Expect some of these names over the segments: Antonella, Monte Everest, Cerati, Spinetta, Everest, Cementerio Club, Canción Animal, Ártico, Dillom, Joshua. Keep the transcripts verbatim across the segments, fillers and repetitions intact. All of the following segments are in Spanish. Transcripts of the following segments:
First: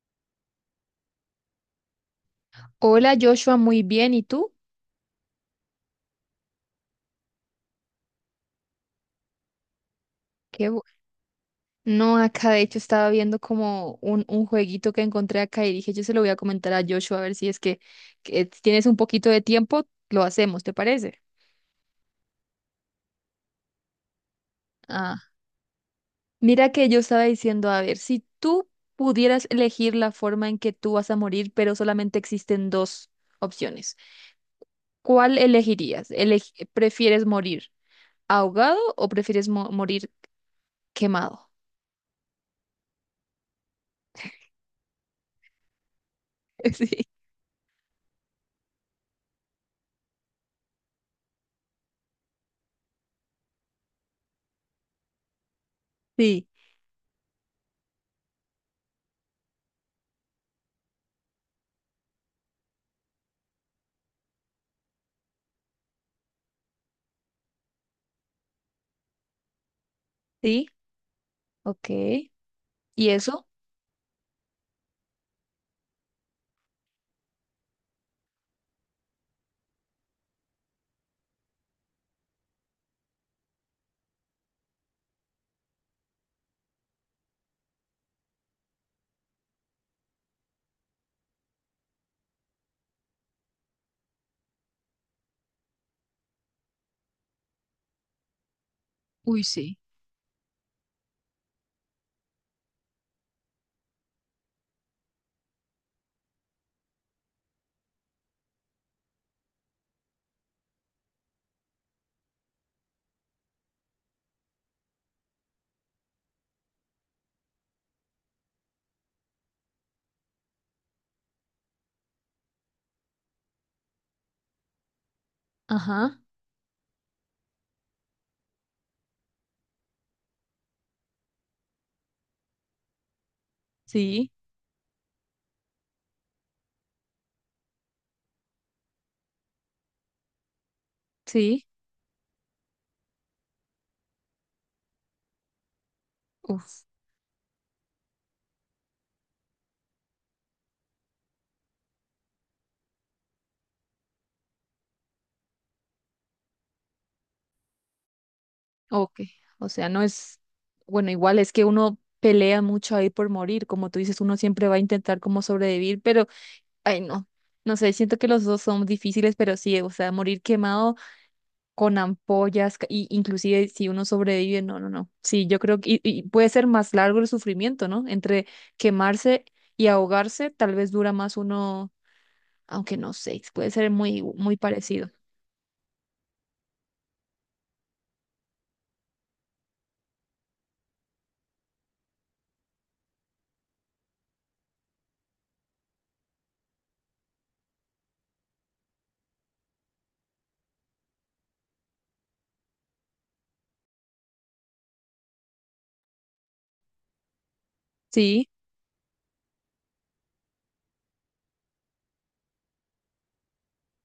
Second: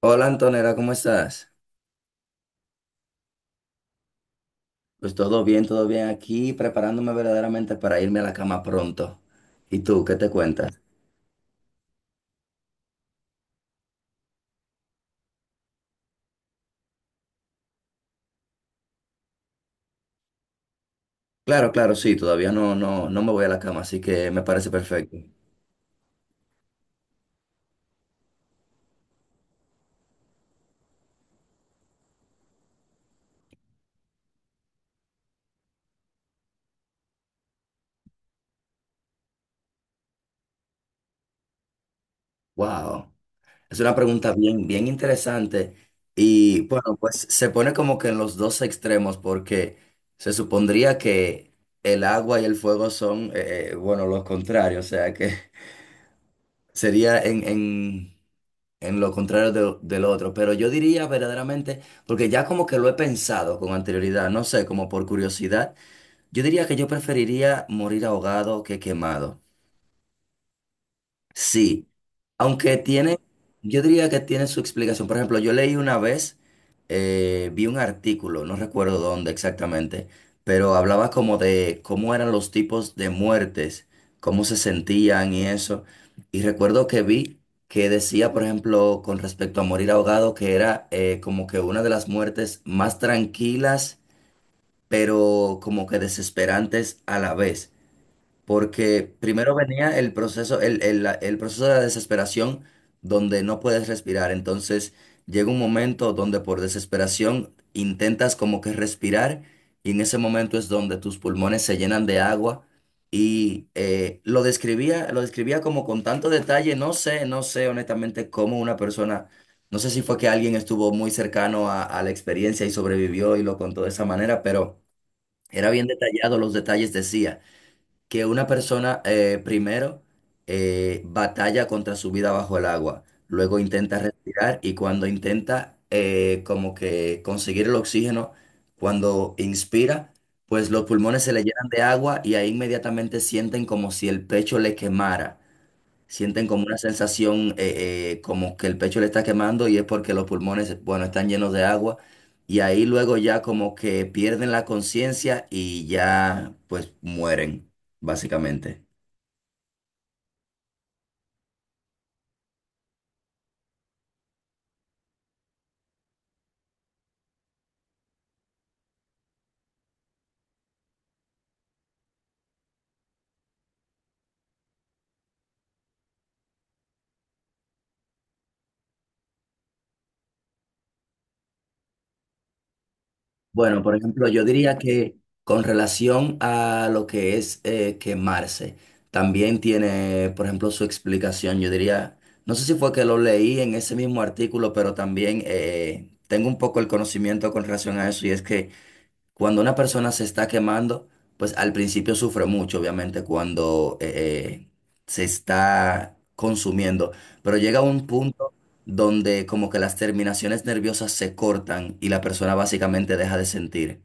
Hola Antonella, ¿cómo estás? Hola Joshua, muy bien. ¿Y tú? Pues todo bien, todo bien aquí, preparándome verdaderamente para irme a la cama pronto. ¿Y tú, qué te Qué cuentas? bu- No, acá de hecho estaba viendo como un, un jueguito que encontré acá y dije, yo se lo voy a comentar a Joshua a ver si es que, que tienes un poquito de tiempo, lo hacemos, ¿te parece? Claro, claro, sí, todavía no, no, no me voy a la cama, así que me parece perfecto. Ah, mira que yo estaba diciendo, a ver, si tú pudieras elegir la forma en que tú vas a morir, pero solamente existen dos opciones, ¿cuál elegirías? Elegi- ¿prefieres morir ahogado o prefieres mo- morir quemado? Wow, es una pregunta bien, bien interesante y bueno, pues se pone como que en los dos extremos porque se supondría que el agua y el fuego son, eh, eh, bueno, los contrarios, o sea que Sí, sí, sería en, en en lo contrario de- del otro, pero yo diría verdaderamente, porque ya como que lo he pensado con anterioridad, no sé, como por curiosidad, yo diría que yo preferiría morir ahogado que quemado. sí, Sí, ok. aunque ¿Y tiene, eso? yo diría que tiene su explicación. Por ejemplo, yo leí una vez, eh, vi un artículo, no recuerdo dónde exactamente, pero hablaba como de cómo eran los tipos de muertes, cómo se sentían y eso. Y recuerdo que vi que decía, por ejemplo, con respecto a morir ahogado, que era eh, como que una de las muertes más tranquilas, pero como que desesperantes a la vez. Porque Uy, primero sí. venía el proceso, el, el- la- el proceso de la desesperación donde no puedes respirar. Entonces llega un momento donde por desesperación intentas como que respirar y en ese momento es donde tus pulmones se llenan de agua. Y eh, lo describía, lo describía como con tanto detalle, no sé, no sé honestamente cómo una persona, no sé si fue que alguien estuvo muy cercano a a la experiencia y sobrevivió y lo contó de esa manera, pero era bien Ajá, detallado, los detalles decía que una persona eh, primero eh, batalla contra su vida bajo el agua, luego intenta sí, respirar y cuando intenta eh, como que conseguir el oxígeno, cuando inspira, pues los pulmones se le sí, llenan de agua y ahí inmediatamente sienten como si el pecho le quemara. Sienten como una uf, sensación eh, eh, como que el pecho le está quemando y es porque los pulmones, bueno, están llenos de agua. Y ahí luego ya como que pierden la conciencia y ya pues mueren, básicamente. ok. O sea, no es, bueno, igual es que uno pelea mucho ahí por morir, como tú dices, uno siempre va a intentar como sobrevivir, pero, ay, no, no sé, siento que los dos son difíciles, pero sí, o sea, morir quemado con ampollas, ca- y inclusive si uno sobrevive, no, no, no. Sí, yo creo que y, y puede ser más largo el sufrimiento, ¿no? Entre quemarse y ahogarse, tal vez dura más uno, aunque no sé, puede Bueno, ser por muy, ejemplo, yo muy diría parecido. que con relación a lo que es eh, quemarse, también tiene, por ejemplo, su explicación. Yo diría, no sé si fue que lo leí en ese mismo artículo, pero también eh, tengo un poco el conocimiento con relación a eso y es que cuando una persona se está quemando, pues al principio sufre mucho, obviamente, cuando eh, eh, se está consumiendo, pero llega un Sí. punto donde como que las terminaciones nerviosas se cortan y la persona básicamente deja de sentir.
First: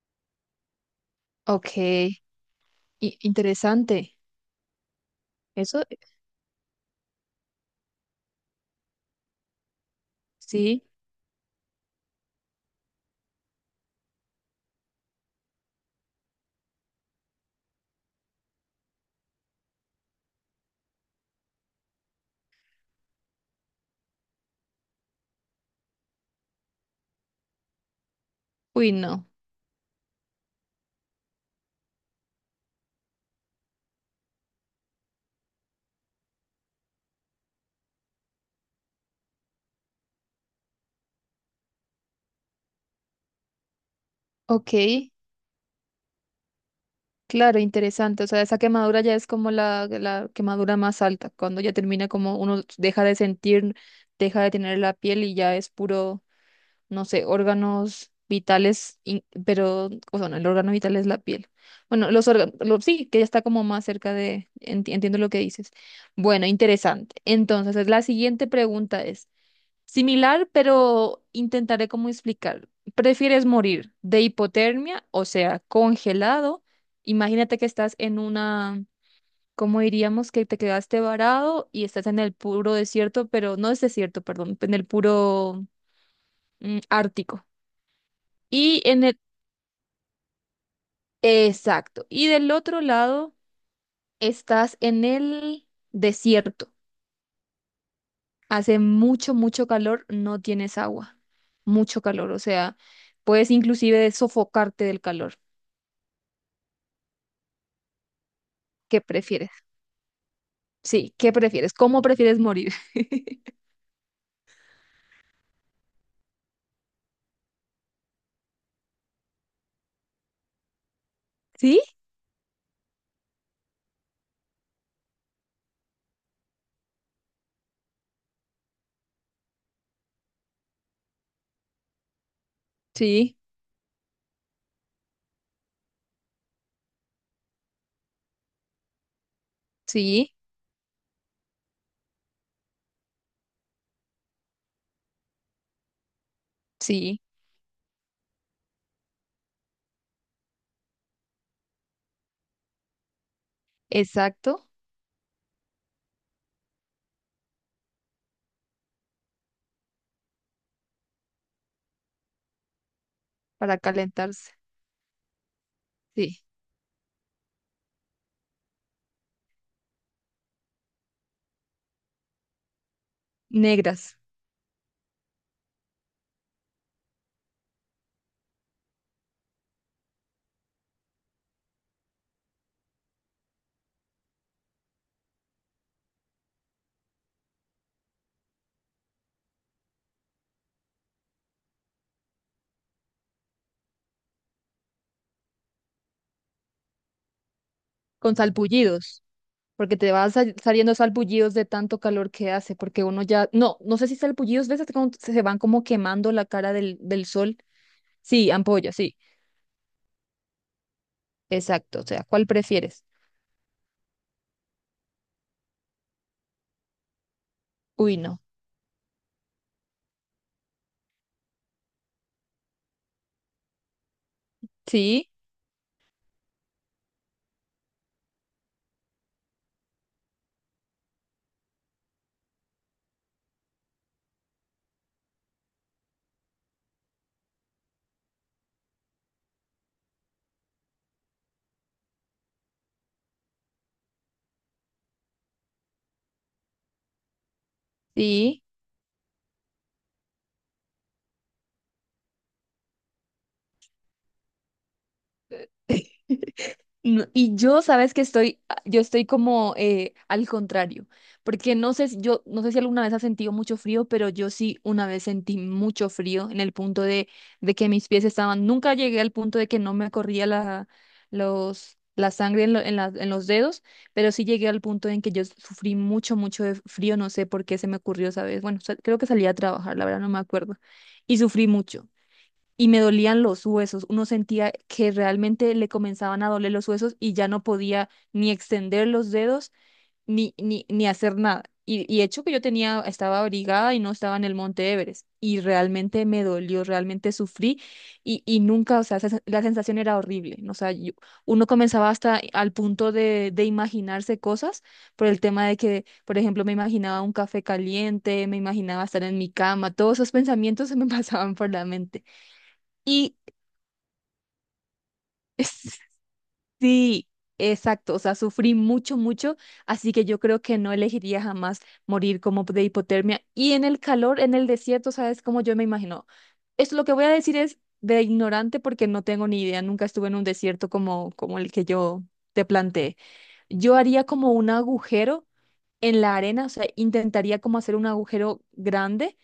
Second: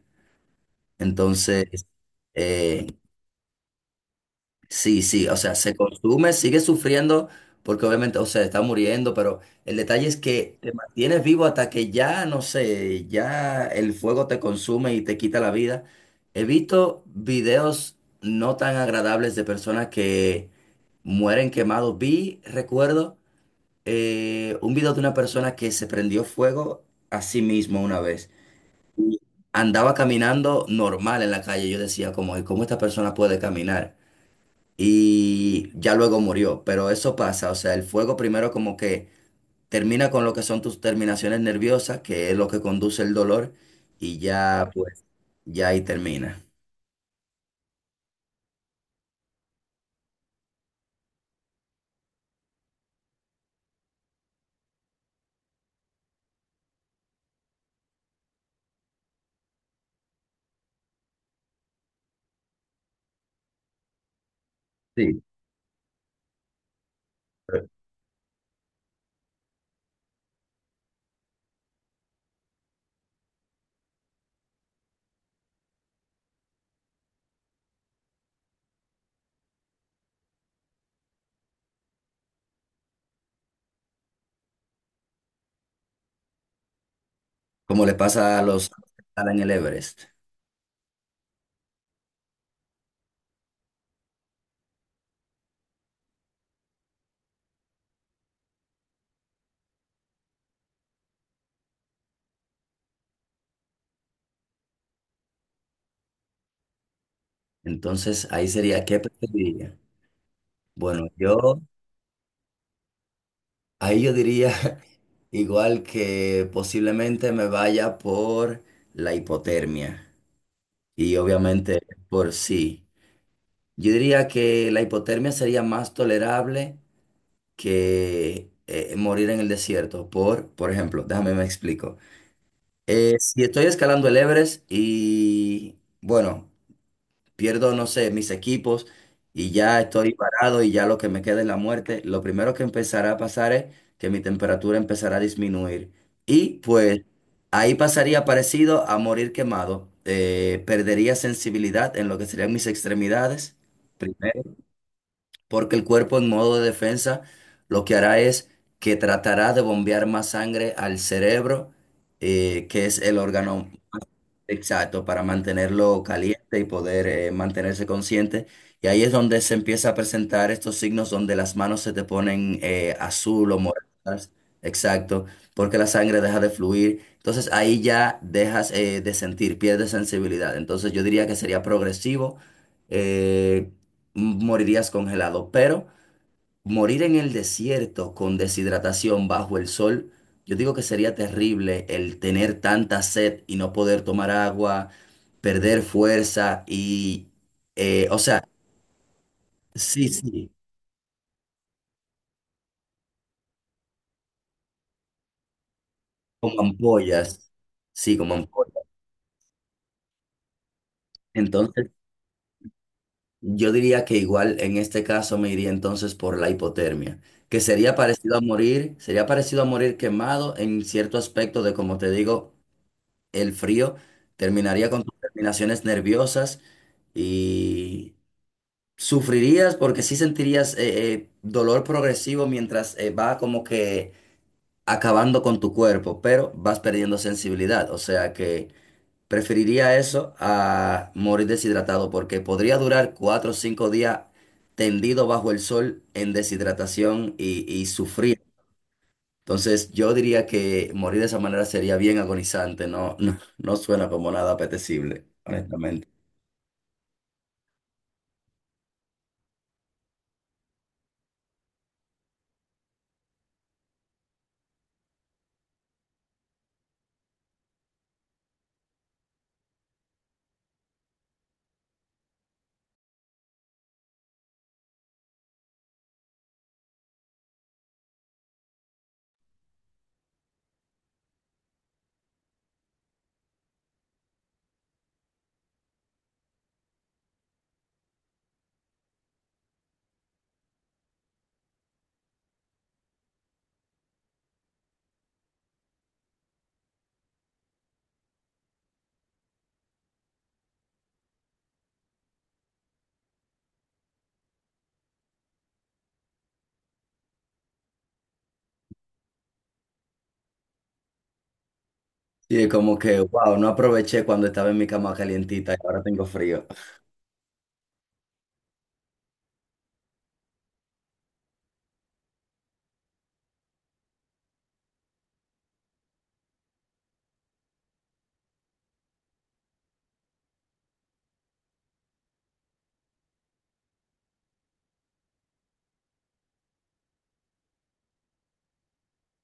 Ok, Entonces, i- eh, interesante. sí, sí, o sea, se Eso eh, consume, sigue sufriendo, porque obviamente, o sea, está muriendo, pero el detalle es que te sí, mantienes vivo hasta que ya, no sé, ya el fuego te consume y te quita la vida. He visto videos no tan agradables de personas que mueren quemados. Vi, recuerdo, eh, un video de una persona que se prendió fuego a sí mismo una vez. uy, Y no. andaba caminando normal en la calle. Yo decía, como, ¿y cómo esta persona puede caminar? Y ya luego murió. Pero eso pasa, o sea, el fuego primero como que termina con lo que son tus terminaciones nerviosas, que es lo que conduce el dolor, y ya Ok, pues, ya ahí termina. claro, interesante. O sea, esa quemadura ya es como la, la quemadura más alta, cuando ya termina como uno deja de sentir, deja de tener la piel y ya es puro, no sé, órganos vitales, in- pero, o sea, no, el órgano vital es la piel. Bueno, los órganos, sí, que ya está como más cerca de, enti- entiendo Sí. lo que dices. Bueno, interesante. Entonces, la siguiente pregunta es... Similar, pero intentaré como explicar. ¿Prefieres morir de hipotermia, o sea, congelado? Imagínate que estás en una, ¿cómo diríamos? Que te quedaste varado y estás en el puro desierto, pero no es desierto, perdón, en el puro mm, Ártico. Como le pasa a los que Y en el, escalan en el Everest. exacto. Y del otro lado, estás en el desierto. Hace mucho, mucho calor, no tienes agua. Mucho calor, o sea, puedes inclusive sofocarte del calor. Entonces ahí sería, ¿qué ¿Qué prefieres? preferiría? Bueno, Sí, ¿qué yo, prefieres? ¿Cómo prefieres morir? ahí yo diría igual que posiblemente me vaya por la hipotermia y obviamente ¿Sí? por sí. Yo diría que la hipotermia sería más tolerable que eh, morir en el desierto por, por ejemplo, déjame me explico. Eh, Sí, Si estoy escalando el Everest y, bueno, pierdo, no sé, mis equipos y ya estoy sí, parado y ya lo que me queda es la muerte, lo primero que empezará a pasar es que mi temperatura empezará a disminuir. Y pues sí, ahí pasaría parecido a morir quemado. Eh, perdería sensibilidad en lo que serían mis extremidades. Primero exacto, porque el cuerpo en modo de defensa lo que hará es que tratará de bombear más sangre al cerebro, eh, que es el órgano. para calentarse. Exacto, para mantenerlo Sí, caliente y poder eh, mantenerse consciente. Y ahí es donde se empieza a presentar estos signos donde las manos se te ponen eh, azul o negras, moradas. Exacto, porque la sangre deja de fluir. Entonces ahí ya dejas eh, de sentir, pierdes sensibilidad. Entonces yo diría que sería progresivo, eh, m- morirías congelado, pero... Morir en el desierto con deshidratación bajo el sol, yo digo que sería terrible el tener tanta sed y no poder tomar agua, perder fuerza y, eh, o con sea, salpullidos, porque sí, te vas sí, sal- saliendo salpullidos de tanto calor que hace, porque uno ya, no, no sé si salpullidos, ¿ves? Como se se van como quemando la como cara del, del ampollas, sol. sí, como Sí, ampollas. ampolla, sí, Entonces, exacto, o sea, ¿cuál prefieres? yo diría que igual en este caso me iría entonces por la hipotermia, que sería Uy, parecido a no, morir, sería parecido a morir quemado en cierto aspecto de, como te digo, el frío terminaría con tus sí, terminaciones nerviosas y sufrirías porque sí sentirías eh, eh, dolor progresivo mientras eh, va como que acabando con tu cuerpo, pero vas perdiendo sensibilidad. O sea que preferiría eso a morir deshidratado porque podría durar cuatro o cinco días tendido bajo el sol en deshidratación y, y sufrir. sí. Entonces yo diría que morir de esa manera sería bien agonizante, no, no, no suena como nada apetecible, honestamente. No, y yo, sabes que estoy, a- yo estoy como eh, al contrario, porque no sé si yo, no sé si alguna vez has sentido mucho frío, pero yo sí una vez sentí mucho frío en el punto de, de que mis pies estaban, nunca llegué al punto de que no me corría la, los, la sangre en, lo- en la- en los dedos, pero sí llegué al punto en que yo sufrí mucho, mucho de frío, no sé por qué se me ocurrió esa vez, bueno, sa- creo que salí a trabajar, la verdad no me acuerdo, y sufrí mucho y me dolían los huesos. Uno sentía que realmente le comenzaban a doler los huesos y ya no podía ni extender los dedos ni, ni, ni hacer nada. Y, y hecho que yo tenía, estaba abrigada y no estaba en el Monte Everest. Y realmente me dolió, realmente sufrí y, y nunca, o sea, esa la sensación era horrible. ¿No? O sea, yo- uno comenzaba hasta al punto de, de imaginarse cosas por el tema de que, por ejemplo, me imaginaba un café caliente, me imaginaba estar en mi cama, todos esos pensamientos se me pasaban por la mente. Y es como que, Y wow, no aproveché cuando estaba en mi cama calientita y ahora tengo frío. Sí, exacto. O sea, sufrí mucho, mucho, así que yo creo que no elegiría jamás morir como de hipotermia. Y en el calor, en el desierto, ¿sabes cómo yo me imagino? Esto lo que voy a decir es de ignorante porque no tengo ni idea. Nunca estuve en un desierto como, como el que yo te planteé. Yo haría como un agujero en la arena, o sea, intentaría como hacer un agujero grande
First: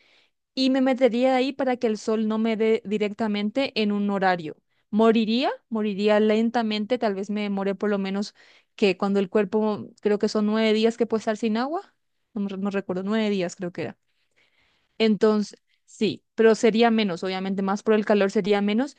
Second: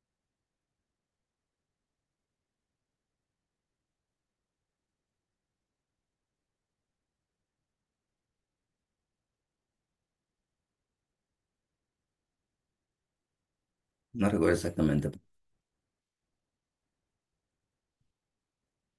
y me metería ahí para que el sol no me dé directamente en un horario. Moriría, moriría lentamente, tal vez me demore por lo menos que cuando el cuerpo, creo que son nueve días que puede estar sin agua, no, me- no recuerdo, nueve días creo que era. No recuerdo exactamente. Entonces, sí, pero sería menos, obviamente más por el calor sería menos,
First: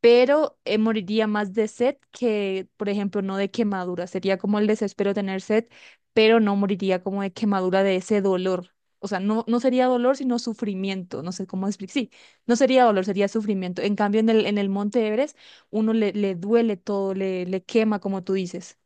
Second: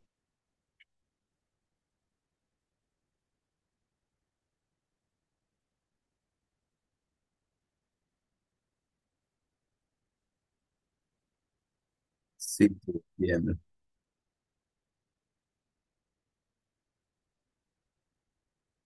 pero eh, moriría más de sed que, por ejemplo, no de quemadura. Sería como el desespero tener sed, pero no moriría como de quemadura de ese dolor. O sea, no, no sería dolor, sino sufrimiento. No sé cómo explicar. Sí, no Sí, sería sí, dolor, sería bien. sufrimiento. En cambio, en el, en el Monte Everest, uno le, le duele todo, le, le quema, como tú dices.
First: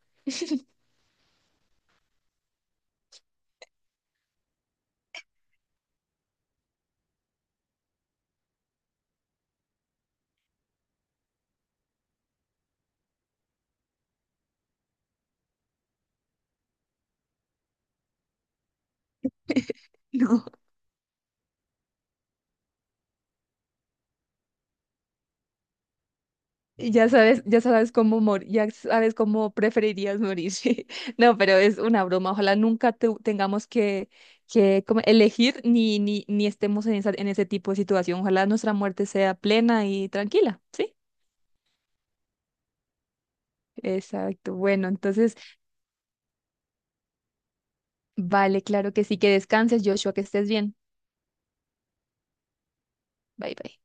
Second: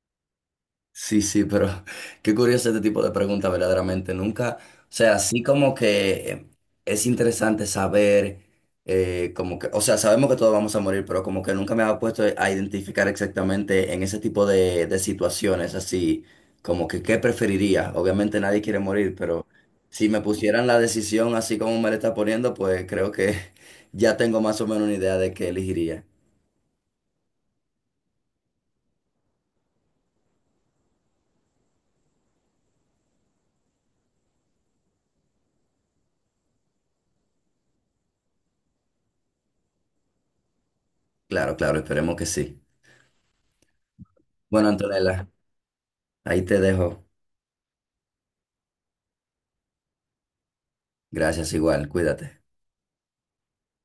Sí, sí, pero qué curioso este tipo de preguntas, verdaderamente. Nunca, o sea, así como que eh, es interesante saber, eh, como que, o sea, sabemos que todos vamos a morir, pero como que nunca me había puesto a identificar exactamente en ese tipo de, de situaciones, así como que qué preferiría. Obviamente nadie quiere morir, pero si me pusieran la decisión así como me la está poniendo, pues creo que ya tengo más o menos una idea de qué elegiría. Y Ya sabes, ya sabes cómo morir, ya sabes cómo preferirías morir. Sí. No, pero es una broma. Ojalá nunca tu- tengamos que, que como elegir ni, ni, ni estemos en esa, en ese tipo de situación. Ojalá nuestra muerte sea plena y tranquila, ¿sí? Claro, claro, esperemos que sí. Exacto. Bueno, Bueno, Antonella, entonces, ahí te dejo. vale, claro que sí, que descanses, Joshua, que estés bien. Gracias igual, cuídate. Bye, bye.